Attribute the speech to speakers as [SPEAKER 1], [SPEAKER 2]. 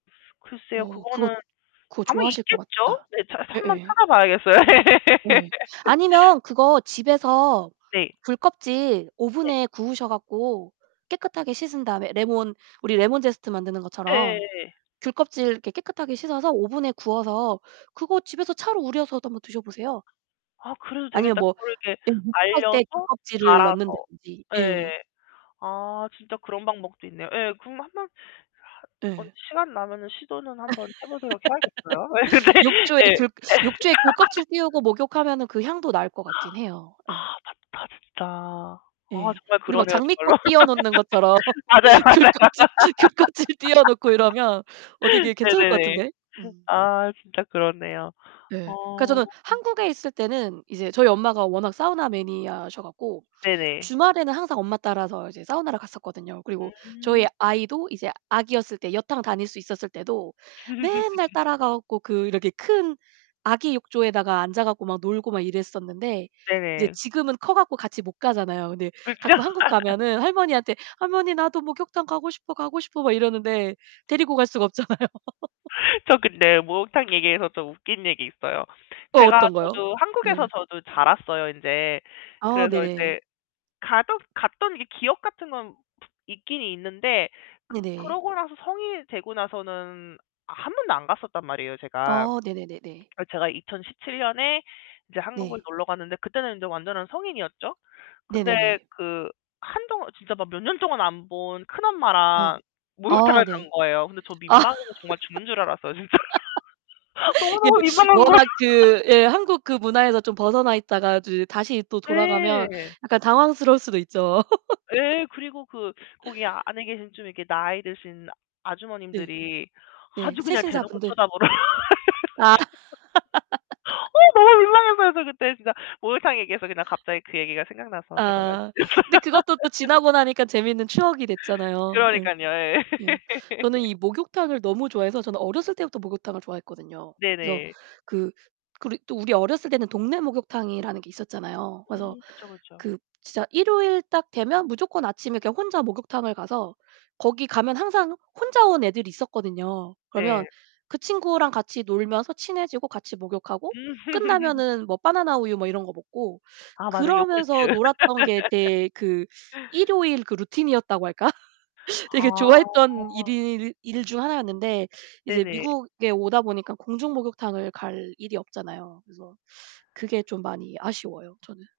[SPEAKER 1] 글쎄요.
[SPEAKER 2] 어 그거
[SPEAKER 1] 그거는
[SPEAKER 2] 그거
[SPEAKER 1] 아마
[SPEAKER 2] 좋아하실 것
[SPEAKER 1] 있겠죠?
[SPEAKER 2] 같다.
[SPEAKER 1] 네. 자 한번
[SPEAKER 2] 예예.
[SPEAKER 1] 찾아 봐야겠어요.
[SPEAKER 2] 네. 아니면 그거 집에서
[SPEAKER 1] 네.
[SPEAKER 2] 귤껍질
[SPEAKER 1] 네.
[SPEAKER 2] 오븐에 구우셔 가지고 깨끗하게 씻은 다음에 레몬 우리 레몬제스트 만드는 것처럼
[SPEAKER 1] 예예예.
[SPEAKER 2] 귤껍질 이렇게 깨끗하게 씻어서 오븐에 구워서 그거 집에서 차로 우려서도 한번 드셔 보세요.
[SPEAKER 1] 아 그래도
[SPEAKER 2] 아니면
[SPEAKER 1] 되겠다.
[SPEAKER 2] 뭐
[SPEAKER 1] 그걸 이렇게
[SPEAKER 2] 예 목욕할 때
[SPEAKER 1] 말려서
[SPEAKER 2] 귤껍질을
[SPEAKER 1] 갈아서
[SPEAKER 2] 넣는다든지. 예.
[SPEAKER 1] 예. 아 진짜 그런 방법도 있네요. 예. 그럼 한번 한번
[SPEAKER 2] 예.
[SPEAKER 1] 시간 나면은 시도는 한번 해 보도록 해야겠어요. 예
[SPEAKER 2] 욕조에
[SPEAKER 1] 네. 예.
[SPEAKER 2] 귤
[SPEAKER 1] 예.
[SPEAKER 2] 욕조에 귤껍질 띄우고 목욕하면은 그 향도 날 것
[SPEAKER 1] 아
[SPEAKER 2] 같긴 해요. 예.
[SPEAKER 1] 맞다 진짜. 아
[SPEAKER 2] 예,
[SPEAKER 1] 정말
[SPEAKER 2] 우리 막
[SPEAKER 1] 그러네요 정말로.
[SPEAKER 2] 장미꽃 띄워 놓는 것처럼
[SPEAKER 1] 맞아요, 맞아요.
[SPEAKER 2] 귤껍질, 귤껍질 띄워 놓고 이러면 어 되게 괜찮을 것
[SPEAKER 1] 네네네.
[SPEAKER 2] 같은데? 음.
[SPEAKER 1] 아 진짜 그렇네요.
[SPEAKER 2] 네. 그러니까
[SPEAKER 1] 어.
[SPEAKER 2] 저는 한국에 있을 때는 이제 저희 엄마가 워낙 사우나 매니아셔 갖고
[SPEAKER 1] 네네.
[SPEAKER 2] 주말에는 항상 엄마 따라서 이제 사우나를 갔었거든요. 그리고 저희
[SPEAKER 1] 음.
[SPEAKER 2] 아이도 이제 아기였을 때 여탕 다닐 수 있었을 때도 맨날 따라가 갖고 그 이렇게 큰 아기 욕조에다가 앉아 갖고 막 놀고 막 이랬었는데 이제
[SPEAKER 1] 네네.
[SPEAKER 2] 지금은 커 갖고 같이 못 가잖아요. 근데
[SPEAKER 1] 그렇죠?
[SPEAKER 2] 가끔 한국 가면은 할머니한테 "할머니 나도 목욕탕 가고 싶어, 가고 싶어." 막 이러는데 데리고 갈 수가 없잖아요.
[SPEAKER 1] 저 근데 목욕탕 얘기해서 좀 웃긴 얘기 있어요.
[SPEAKER 2] 어,
[SPEAKER 1] 제가
[SPEAKER 2] 어떤 거요?
[SPEAKER 1] 저도 한국에서
[SPEAKER 2] 네.
[SPEAKER 1] 저도 자랐어요 인제.
[SPEAKER 2] 아
[SPEAKER 1] 그래서
[SPEAKER 2] 네네.
[SPEAKER 1] 인제 가던 갔던 게 기억 같은 건 있긴 있는데 그
[SPEAKER 2] 네네.
[SPEAKER 1] 그러고 나서 성인이 되고 나서는 아 1 번도 안 갔었단 말이에요 제가.
[SPEAKER 2] 아 네네네네.
[SPEAKER 1] 그리고 제가 2017 년에 이제 한국을
[SPEAKER 2] 네.
[SPEAKER 1] 놀러 갔는데 그때는 이제 완전한 성인이었죠. 근데
[SPEAKER 2] 네네네.
[SPEAKER 1] 그 한동안 진짜 막 몇 년 동안 안 본 큰
[SPEAKER 2] 어
[SPEAKER 1] 엄마랑
[SPEAKER 2] 아
[SPEAKER 1] 목욕탕을 간
[SPEAKER 2] 네.
[SPEAKER 1] 거예요. 근데 저
[SPEAKER 2] 아.
[SPEAKER 1] 민망해서 정말 죽는 줄 알았어요 진짜. 너무,
[SPEAKER 2] 이게
[SPEAKER 1] 너무 민망한 거예요.
[SPEAKER 2] 워낙 그 예 한국 그 문화에서 좀 벗어나 있다가 이제 다시 또 돌아가면
[SPEAKER 1] 네.
[SPEAKER 2] 약간 당황스러울 수도 있죠.
[SPEAKER 1] 예. 그리고 그 거기 안에 계신 좀 이렇게 나이 드신
[SPEAKER 2] 네.
[SPEAKER 1] 아주머님들이
[SPEAKER 2] 네.
[SPEAKER 1] 아주 그냥 대놓고
[SPEAKER 2] 세신사분들.
[SPEAKER 1] 쳐다 보러
[SPEAKER 2] 아.
[SPEAKER 1] 어 너무 민망했어요 저 그때 진짜. 목욕탕 얘기해서 그냥 갑자기 그 얘기가 생각나서 제가 말씀드렸어요.
[SPEAKER 2] 아 근데 그것도 또 지나고 나니까 재밌는 추억이 됐잖아요. 예.
[SPEAKER 1] 그러니깐요. 예.
[SPEAKER 2] 예. 저는 이 목욕탕을 너무 좋아해서 저는 어렸을 때부터 목욕탕을 좋아했거든요. 그래서
[SPEAKER 1] 네네.
[SPEAKER 2] 그 그리고 또 우리 어렸을 때는 동네 목욕탕이라는 게 있었잖아요. 그래서
[SPEAKER 1] 음 그쵸, 그쵸.
[SPEAKER 2] 그 진짜 일요일 딱 되면 무조건 아침에 그냥 혼자 목욕탕을 가서 거기 가면 항상 혼자 온 애들이 있었거든요. 그러면
[SPEAKER 1] 네.
[SPEAKER 2] 그 친구랑 같이 놀면서 친해지고 같이 목욕하고
[SPEAKER 1] 음.
[SPEAKER 2] 끝나면은 뭐 바나나 우유 뭐 이런 거 먹고
[SPEAKER 1] 아 맞아 요구르트.
[SPEAKER 2] 그러면서 놀았던 게 제 그 일요일 그 루틴이었다고 할까? 되게 좋아했던
[SPEAKER 1] 아.
[SPEAKER 2] 일일 일 중 하나였는데 이제
[SPEAKER 1] 네네.
[SPEAKER 2] 미국에 오다 보니까 공중 목욕탕을 갈 일이 없잖아요. 그래서 그게 좀 많이 아쉬워요 저는.